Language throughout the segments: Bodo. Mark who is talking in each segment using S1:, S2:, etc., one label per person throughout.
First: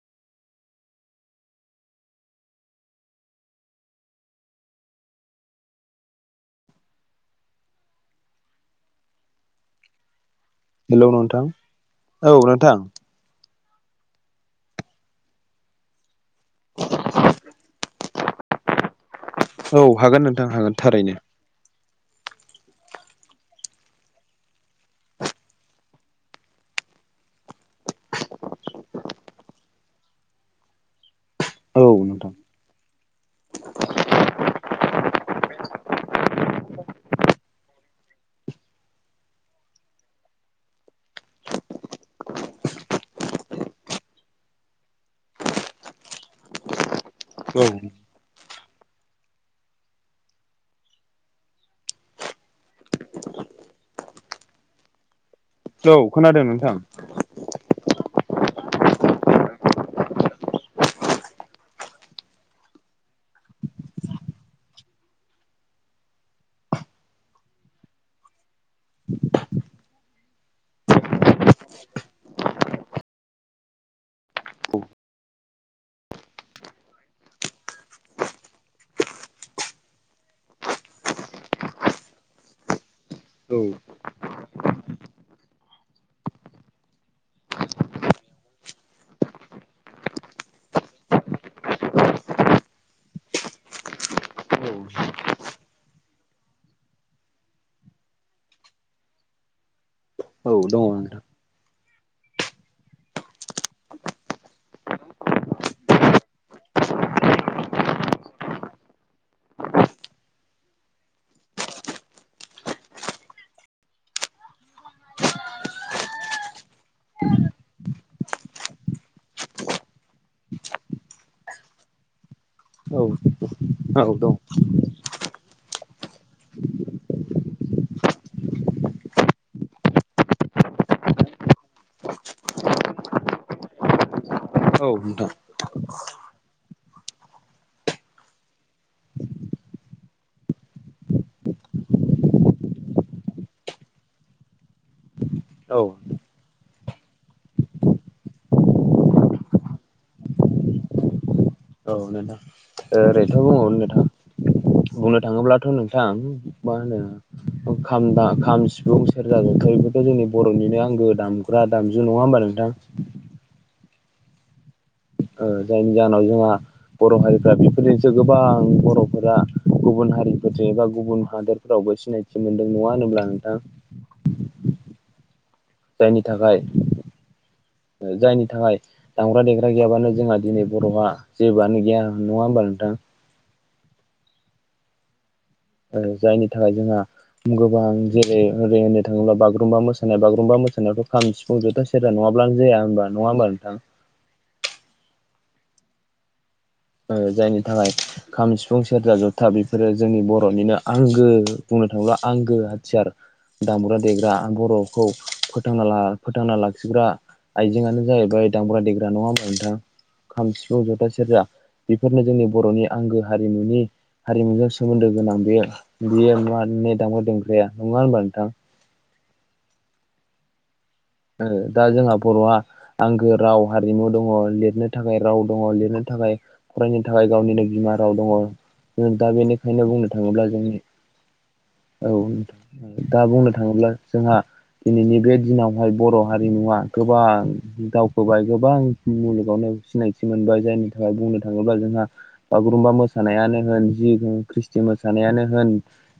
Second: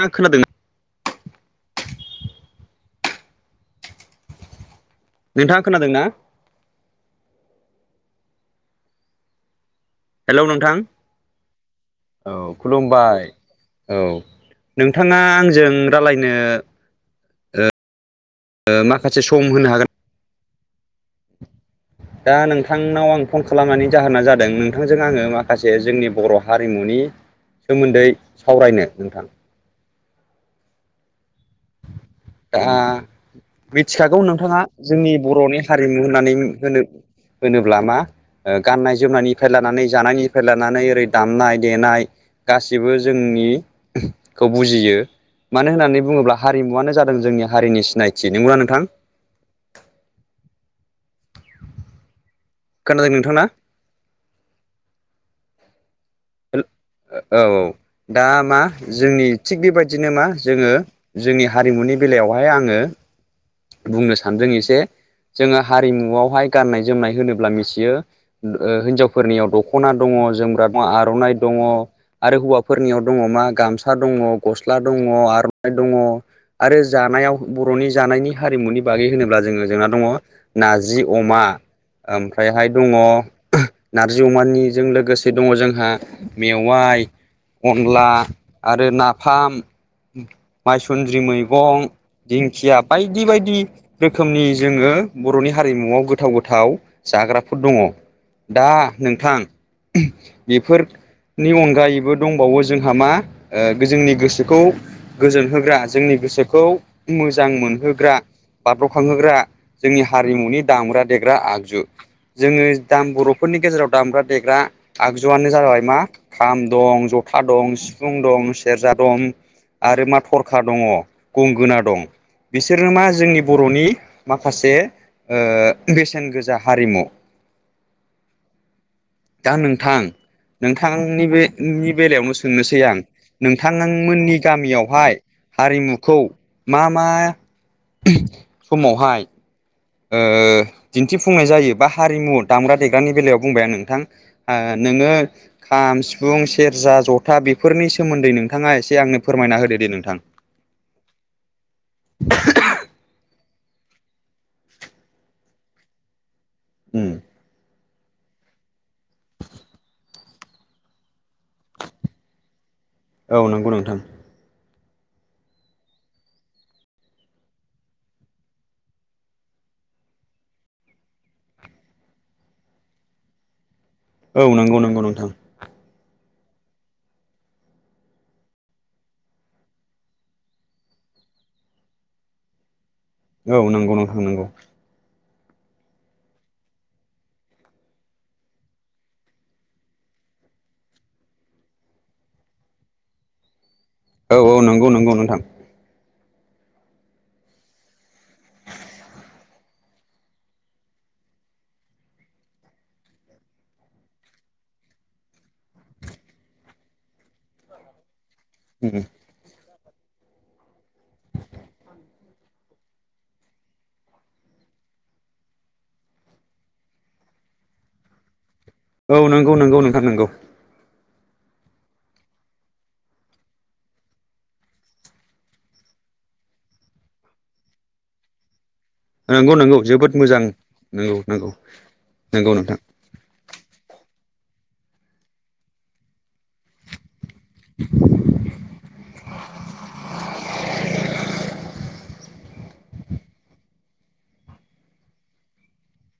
S1: थाङा खोनादों [inaudible] नोंथाङा खोनादों ना? हेलौ नोंथां
S2: हेलौ नोंथां
S1: औ खुलुमबाय। औ नोंथाङा आंजों रालायनो ओ ओ मा
S2: औ हागोन नोंथां हागोन थारैनो।
S1: दा नोंथांनाव आं फन खालामनायनि जाहोना जादों नोंथांजों आङो माखासे जोंनि बर हारिमुनि सोमोन्दै सावरायनो नोंथां।
S2: औ नोंथां।
S1: दा मिथिखागौ नोंथाङा जोंनि बरनि हारिमु होननानै होनो होनोब्ला मा ओ गाननाय जोमनायनिफ्राय लानानै जानायनिफ्राय लानानै ओरै दामनाय देनाय गासिबो जों नि खौ बुजियो मानो होननानै बुङोब्ला हारिमुवानो जादों जोंनि हारिनि
S2: औ
S1: सिनायथि। नोंगौना नोंथां? खोनादों नोंथां ना?
S2: औ खोनादों नोंथां।
S1: दा मा जोंनि थिग बेबायदिनो मा जोङो जोंनि हारिमुनि बेलायावहाय आङो बुंनो सानदों एसे जोङो हारिमुआवहाय गाननाय जोमनाय होनोब्ला मिथियो ओ हिनजावफोरनियाव दखना दङ। दङ, जोमग्रा दं, आरनाइ दङ आरो हौवाफोरनियाव दङ मा गामसा दङ, गस्ला दङ, आरनाइ दङ। आरो जानायाव बरनि जानायनि हारिमुनि बागै होनोब्ला जोङो जोंना दङ नारजि अमा ओमफ्रायहाय दङ
S2: औ
S1: नारजि अमानिजों लोगोसे दङ जोंहा मेवाइ, अनला आरो नाफाम। माइसुन्द्रि मैगं दिंखिया बायदि बायदि रोखोमनि जोङो ब'नि हारिमुवआव गोथाव गोथाव जाग्राफोर दङ दा नोंथां
S2: औ
S1: बेफोर
S2: दङ नोंथां
S1: नि अनगायैबो दंबावो जोंहा मा जोंनि गोसोखौ गोजोन होग्रा जों जोंनि गोसोखौ मोजां मोनहोग्रा बाब्रखांहोग्रा जोंनि हारिमुनि दामग्रा देग्रा आगजु जोङो दाम बरफोरनि नि गेजेराव दामग्रा देग्रा आगजुआनो जाबाय मा खाम दं, जथा दं, सिफुं दं, सेरजा दं आरो मा थरखा दङ, गंगोना दं। बिसोरो मा
S2: औ
S1: जोंनि बर'नि
S2: औ दं
S1: माखासे ओ बेसेन गोजा हारिमु। दा नोंथां नोंथांनि बे नि बेलायावनो सोंनोसै आं नोंथांमोननि
S2: औ नोंथां
S1: गामियावहाय हारिमुखौ मा मा समावहाय ओ दिन्थिफुंनाय जायो, बा हारिमु दामग्रा देग्रानि बेलायाव बुंबाय नोंथां ओ नोङो
S2: औ
S1: खाम, सिफुं, सेरजा, जथा बेफोरनि सोमोन्दै नोंथाङा एसे आंनो फोरमायना होदो दे। नोंथां।
S2: औ नोंथां ओ थाङोब्लाथ नोंथां मा
S1: उम
S2: होनो खाम बा खाम, सिफुं, सेरजााजोंथा एफोरथ' जोंनि बरनिनो आंगो दाम ग्रा दामजु नङा होमबा नोंथां?
S1: थां
S2: ओ जायनि जाहोनाव जोंहा बर हारिफ्रा बेफोरनिसो गोबां बरफोरा गुबुन हारिफोरजों एबा गुबुन हादोरफोराव सिनायथि मोनदों। नङा होनोब्ला नोंथां?
S1: औ नोंगौ नोंगौ नोंथां।
S2: नि थाखाय
S1: [inaudible]
S2: जायनि थाखाय दामग्रा देग्रा गैयाबानो जोंहा दिनै बर'हा जेबोआनो गैया नङा होमबा नोंथां।
S1: औ नोंगौ नोंथां नोंगौ।
S2: ओ जायनि थाखाय जोंहा गोबां जेरै ओरै होननो थाङोब्ला बागुरुम्बा मोसानाय बागुरुम्बा मोसानायावाथ' खाम, सिफुं, जथा, सेरजा नङा ब्लानो जाया होनोमबा नङाबा नोंथां।
S1: औ औ नोंगौ नोंगौ नोंथां।
S2: ओ जायनि थाखाय खाम सिफुं सेरजा जथा बेफोरो जोंनि बर'निनो आंगो नो थाङोब्ला आंगो हथियार। दामग्रा देग्रा बर'खौ फोथांनाला- फोथांना लाखिग्रा आइजेंआनो जाहैबाय दामब्रा
S1: उम
S2: देग्रा। नङा होमबा नोंथां? खाम, सिफुं, जथा, सेरजा बेफोरनो जोंनि बर'नि आंगो हारिमुनि हारिमुजों सोमोन्दो गोनां बे बियो मा दामग्रा देंग्राया नङा होनोमबा नोंथां
S1: औ नंगौ नंगौ नोंथां नंगौ।
S2: ओ दा जोंहा बर'आ आंगो राव हारिमु दङ लिरनो थाखाय राव दङ लिरनो थाखाय थाखाय फरायनो थाखाय गावनिनो बिमा राव दङ दा
S1: नंगौ नंगौ
S2: बेनिखायनो
S1: जोबोद
S2: बुंनो
S1: मोजां
S2: थाङोब्ला जोंनि
S1: नंगौ नंगौ
S2: औ
S1: नंगौ नोंथां
S2: दा बुंनो थाङोब्ला जोंहा दिनैनि बे दिनावहाय बर' हारिमुआ गोबां दावखोबाय गोबां मुलुगावनो सिनायथि मोनबाय जायनि थाखाय बुंनो थाङ थाङोबा जोंहा बागुरुमबा मोसानायानो होन जि ख्रिस्टि मोसानायानो होन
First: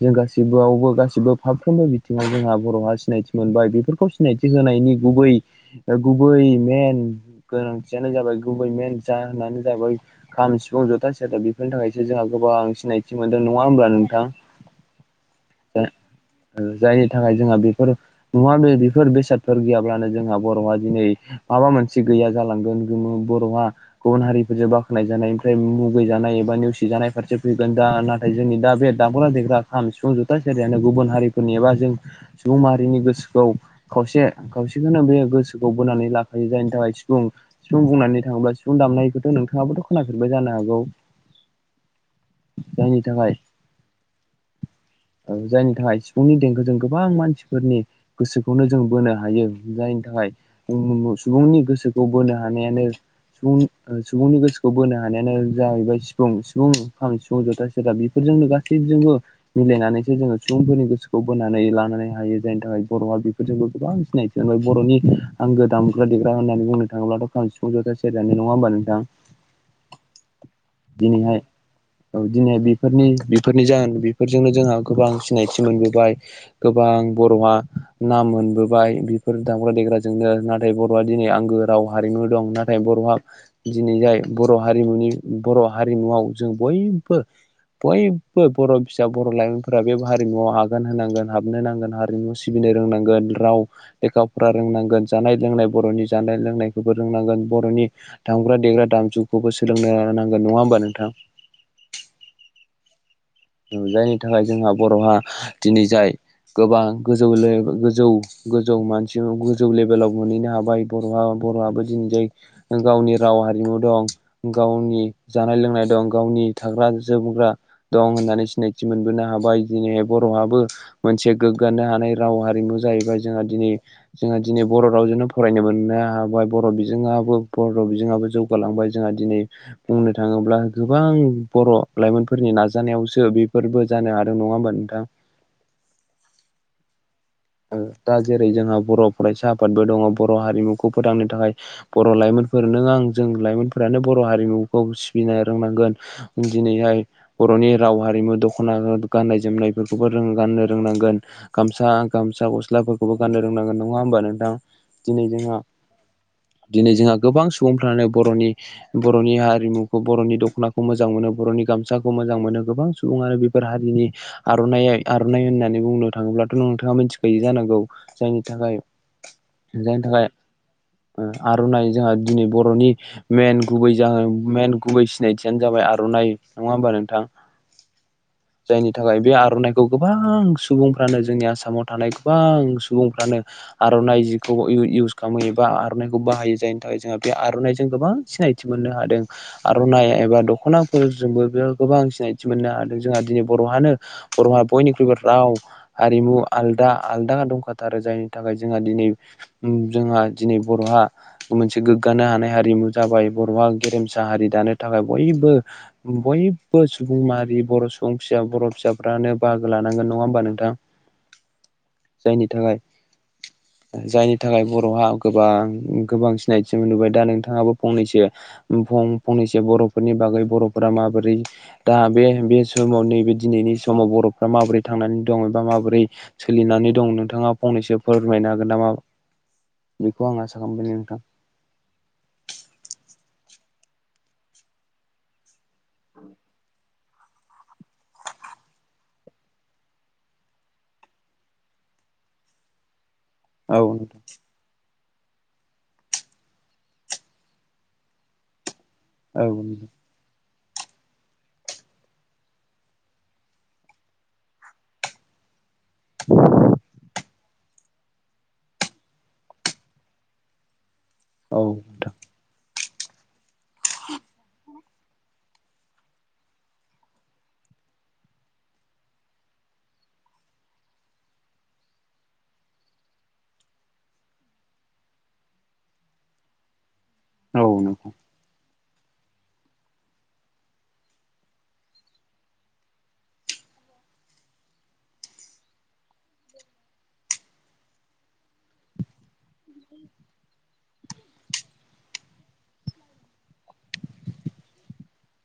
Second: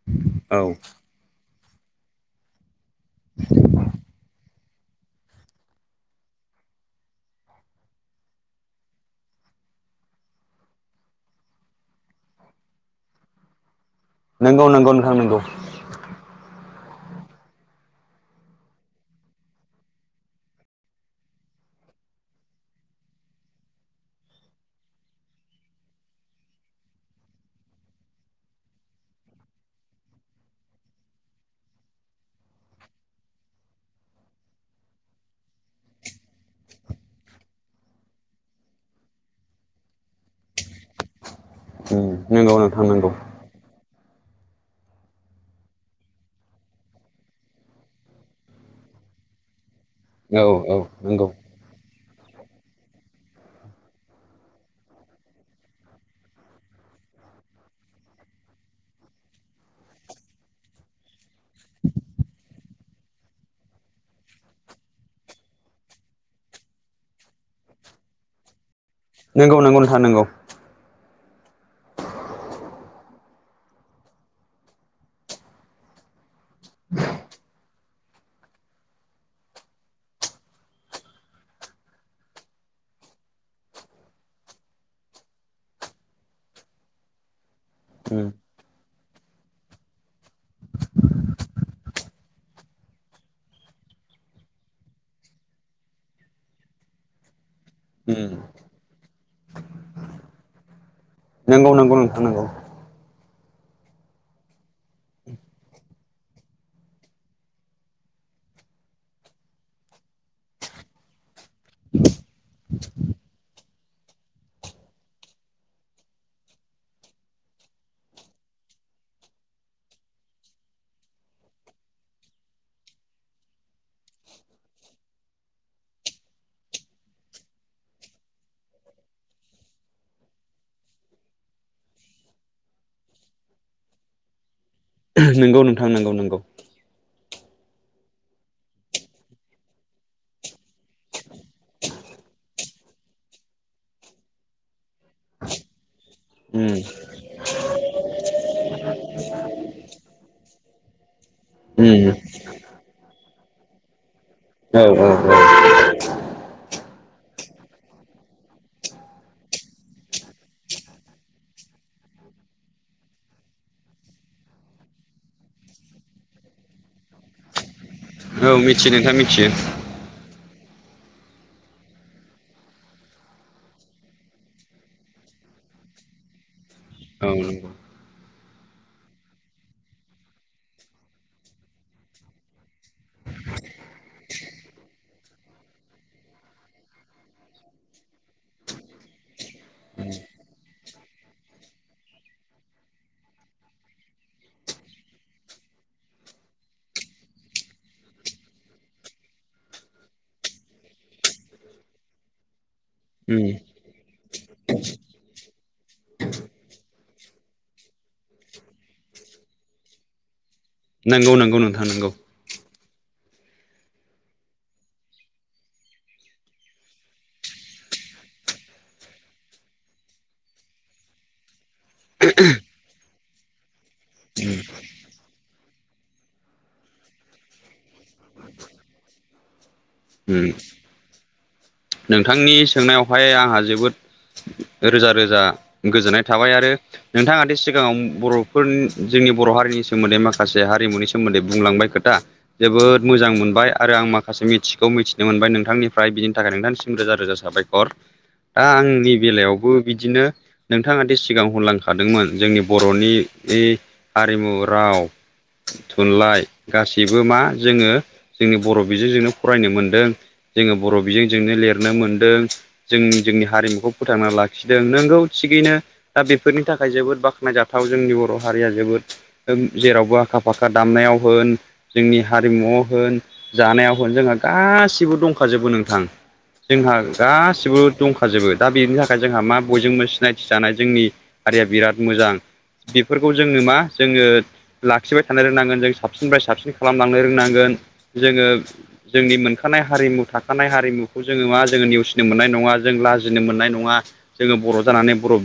S2: जों
S1: औ
S2: गासिबोआवबो गासिबो फाफ्रोमबो बिथिङाव जोंहा बर'हा सिनायथि मोनबाय बेफोरखौ सिनायथि होनायनि गुबै गुबै मेन गोनांथियानो जाबाय गुबै मेन जा जाबाय खाम सिफुं जथा सथा बेफोरनि थाखायसो जोंहा गोबां सिनायथि मोनदों नङा हब्ला
S1: नंगौ नंगौ नोंथां नंगौ
S2: जायनि थाखाय जोंहा बेफोर नुवा बे बेफोर बेसादफोर गैयाब्लानो जोंहा बर'आ दिनै माबा मोनसे गैया जालांगोन बर'आ गुबुन हारिफोरजों बाख्नाय जानाय मफ्राय मुगै जानाय एबा नेवसि जानायफोरसो फैगोन दा नाथाय जोंनि दा बे दामग्रा देग्रा खाम सिफुं ज'था सलियानो गुबुन हारिफोरनि एबा जों सुबुं माहारिनि गोसोखौ खावसे खावसेखौनो बे गोसोखौ बोनानै लाखायो जायनि थाखाय सिफुं सिफुं बुंनानै थाङोब्ला सिफुं दामनायखौथ' नोंथाङाबोथ' खोन सोरबो जानो हागौ
S1: [inaudible] नोंगौ नों
S2: जायनि
S1: थांनांगौ [inaudible]
S2: औ जायनि थाखाय सिफुंनि देंखोजों गोबां मानसिफोरनि गोसोखौनो जों बोनो हायो। जायनि थाखाय
S1: औ औ नंगौ
S2: सुबुंनि गोसोखौ बोनो हानायानो सुबुं ओ सुबुंनि गोसोखौ बोनो हानायानो जाहैबायफां सिफुं जथा सेरजा बेफोर जोंनो गासै जोंबो मिलायनानैसो जोङो सुबुंफोरनि गोसोखौ बोनानै लानानै हायो जायनि थाखाय बर'आ बेफोरजोंबो गोबां सिनायथि बर'नि आंगो दामग्रा देग्रा होननानै बुंनो थाङोब्लाथ' खाम सिफुं सेर ज नङा हबा नोंथां
S1: नंगौ नंगौ नोंथाङ नंगौ
S2: दिनैहाय औ दिनैहाय बेफोरनि बेफोरनि जाहोन बेफोरजोंनो जोंहा गोबां सिनायथि मोनबोबाय गोबां बर'आ नाम मोनबोबाय बेफोर दामग्रा देग्राजोंनो नाथाय बर'आ दिनै आंगो राव हारिमु दं नाथाय बर'आ दिनै जाय बर हारिम बर' हारिमुआव जों बयबो
S1: उम
S2: बयबो बर' फिसा बर' लाइमोनफोरा बे हारिमुवआव आगान होनांगोन हाबनो नांगोन हारिमुआव सिबिनो रोंनांगोन राव लेखाफोरा रोंनांगोन जानाय लोंनाय बर'नि जानाय लोंनायखौबो रोंनांगोन बर'नि
S1: उम
S2: दामांग्रा देग्रा दाम जुखौबो सोलोंनो लानो नांगोन नङा होमबा नोंथां।
S1: नंगौ नांगौ नोंथां नांगौ
S2: जायनि थाखाय जोंहा बर'हा दिनै जाय गोबां गोजौ गोजौ गोजौ मानसि गोजौ लेभेलाव मोनहैनो हाबाय बर'हा बर'आबो दिनै जाय गावनि राव हारिमु दं गावनि जानाय लोंनाय दं गावनि नि थाग्रा जोमग्रा दं। सिनायथि मोनबोनो हाबाय दिनैहाय बर'आाबो मोनसे गोग्गानो हानाय राव हारिमु जाहैबाय जों जोंहा दिनै जोंहा दिनै बर' रावजोंनो फरायनो मोननो हाबाय बर' बिजोङाबो बर' बिजोङाबो जौगालांबाय जोंहा दिनै बुंनो थाङोब्ला गोबां बर' लाइमोनफोरनि नाजानायावस बेफोरबो जानो हादों नङा होमब
S1: नोंगौ नोंथां नंगौ नंगौ
S2: दा जेरै जोंहा बर' फरायसा आफादबो दङ बर' हारिमुखौ फोथांनो थाखाय बर' लाइमोन नों आं जों लाइमोनफोरानो बर' हारिमुखौ सिबिनो रोंनांगोन
S1: उम
S2: दिनैहाय बर'नि राव हारिमु दख'ना गाननाय जोमनायफोरखौबो गाननो रोंनांगोन । गामसा
S1: उम
S2: गामसा गस्लाफोरखौबो गाननो रोंनांगोन नङा होमबा नों
S1: औ औ औ ।
S2: दिनै जोंहा गोबां सुबुंफ्रानो बर'नि बर'नि हारिमुखौ बर'नि दख'नाखौ मोजां मोनो बर'नि गामसाखौ मोजां मोनो गोबां सुबुङानो बेफोर हारिनि आर'ना आर'नाइ होननानै बुंनो थाङोब्लाथ' नोंथाङा मिथिखायो जानांगौ जायनि
S1: औ
S2: थाखाय
S1: मिथियो नोंथां मिथियो
S2: जायनि थाखाय
S1: [unintelligible]
S2: आर'नाइ जोंहा दिनै बर'नि मेन गुबै जा मेन गुबै सिनायथियानो जाबाय आर'नाइ नङा होमबा नोंथां?
S1: ब [unintelligible]
S2: जायनि थाखाय बे आर'नाइखौ गोबां सुबुंफ्रानो जोंनि आसामाव थानाय गोबां सुबुंफ्रानो आर'नाइ जिखौ इवस खालामो एबा आर'नाइखौ बाहायो जायनि थाखाय जोंहा बे आर'नाइजों गोबां सिनायथि मोननो हादों आर'नाइ एबा दख'नाफोरजोंबो बेयाव गोबां सिनाय मोननो हादों जोंहा दिनै बर'आानो बर'हा बयनिख्रुइबो राव हारिमु आलदा आलदा दंखाथारो जायनि थाखाय जोंहा दिनै जोंहा दिनै बर'हा मोनसे गोग्गानो हानाय हमु जाबाय बर'आ
S1: उम
S2: गेरेमसा हारि दानो थाखाय बयबो बयबो सुबुं माहारि बर' सुबुं फिसा बर' फिसाफ्रानो बाहागो लानांगोन नङा होमबा नोंथां?
S1: नंगौ नंगौ नोंथां नंगौ ।
S2: जायनि थाखाय
S1: [unintelligible]
S2: जायनि थाखाय बर'हा गोबां गोबां सिनायथि मोनबाय दा नोंथाङाबो फंनैसो फं-फंनैसो बर'फोरनि बागै बर'फोरा माबोरै दा बे बे समाव नैबे दिनैनि समाव बर'फ्रा माबोरै थांनानै दं एबा माबोरै सोलिनानै दं नोंथाङा फंनैसो फोरमायनो हागोन नामा?
S1: [unintelligible]
S2: बेखौ आं आसा खालामबाय नोंथां ।
S1: नोंथांनि सोंनायावहाय आंहा जोबोद रोजा रोजा गोजोननाय थाबाय आरो नोंथाङा दि सिगाङाव बर'फोर जोंनि बर' हारिनि सोमोन्दै माखासे हारिमुनि सोमोन्दै बुंलांबाय खोथा जोबोद मोजां मोनबाय
S2: औ
S1: आरो आं
S2: नोंथां
S1: माखासे मिथिखौ मिथिनो मोनबाय नोंथांनिफ्राय बिदि थाखाय नोंथांसिम रोजा रोजा साबायखर दा आंनि
S2: औ
S1: बेलायावबो बिदिनो नोंथाङ दि सिगां हरलांखादोंमोन जोंनि बर'नि हारिमु राव थुनलाइ गासिबो मा जोङो जोंनि बर' बिजोंजोंनो फरायनो मोनदों जोङो बर' बेजोंजोंनो लिरनो
S2: नोंथां
S1: मोनदों जों जोंनि हारिमुखौ फोथांना लाखिदों नोंगौ थिगैनो दा बेफोरनि थाखाय जोबोद बाख्नायजाथाव जोंनि बर' हारिया जोबोद जेरावबो आखा फाखा दामनायाव होन जोंनि हारिमु होन जानायाव होन जोंहा गासिबो दंखाजोबो नों थां जोंहा
S2: औ
S1: गासिबो
S2: नोंथां
S1: दंखाजोबो दा बेनि थाखाय जोंहा मा बयजोंबो सिनायथि जानाय जोंनि हारिया बिराद मोजां बेफोरखौ जोङो मा जोङो लाखिबाय थानो रोंनांगोन जों साबसिननिफ्राय साबसिन खालामलांनो रोंनांगोन जोङो जोंनि मोनखानाय हारिमु थाखो थानाय हारिमुखौ जोङो मा जोङो नेवसिनो मोननाय नङा जों लाजिनो मोननाय नङा जोङो बर' जानानै बर'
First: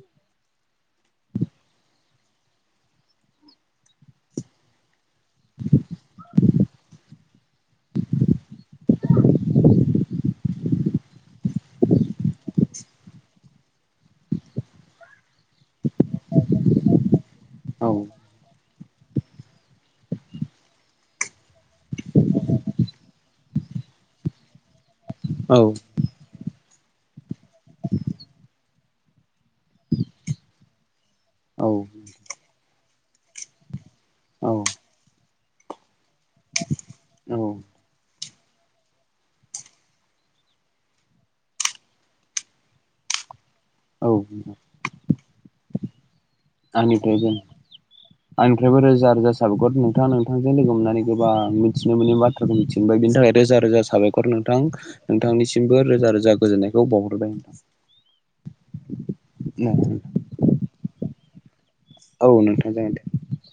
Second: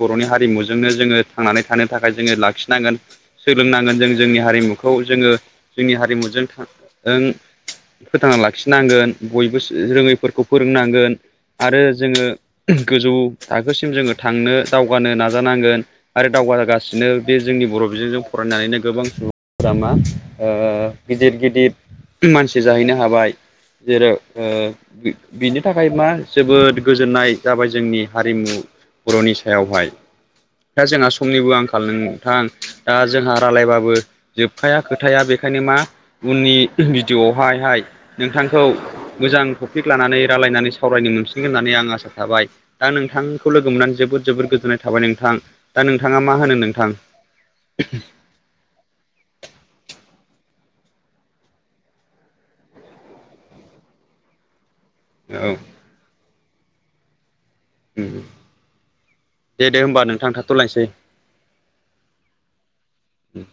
S1: बर'नि हारिमुजोंनो जोङो थांनानै थानो थाखाय जोङो लाखिनांगोन सोलोंनांगोन जों जोंनि हारि हारिमुखौ जोङो जोंनि हारिमुजों फोथांना लाखिनांगोन बयबो रोङैफोरखौ फोरोंनांगोन आरो जोङो गोजौ थाखोसिम जोङो थांनो दावगानो नाजानांगोन आरो दाव जौगासिनो बे जोंनि बर'
S2: औ नोंथां
S1: बिजोंजों फरायनानैनो गोबां सुबुं लामा गिदिर गि गिदिर मानसि जाहैनो हाबाय जेराव ओ
S2: औ
S1: बि-बिनि थाखाय मा जोबोद गोजोननाय जाबाय जोंनि हारिमु बर'नि सायावहाय दा जोंहा समनिबो आंखाल नोंथां दा जोंहा रायलायबाबो जोबखाया खोथाया बे खायनो मा उननि भिडिअ
S2: औ
S1: हायहाय नोंथां खौ मोजां टपिक लानानै रायलायनानै सावरायनो मोनसिगोन होननानै आं आसा थाबाय। दा नोंथांखौ लोगो मोननानै
S2: औ
S1: जोबोद
S2: औ
S1: जोबोद गोजोननाय थाबाय नोंथां। दा नोंथा
S2: आंनिफ्रायबो आंनिफ्रायबो रोजा रोजा साबायकर नोंथाङा नोंथां लोगो मोननानै गोबां मिथिनो मोनि बाथ्राखौ मिथिनो मोनबाय बिनि थाखाय रोजा रोजा साबायखर नोंथां।
S1: औ
S2: नोंथांनिसिमबो रोजा रोजा गोजोनायखौ बावहरबाय नोंथां।
S1: उम दे दे होमबा नोंथां थाथ'लायसै।
S2: औ नोंथां जागोन दे।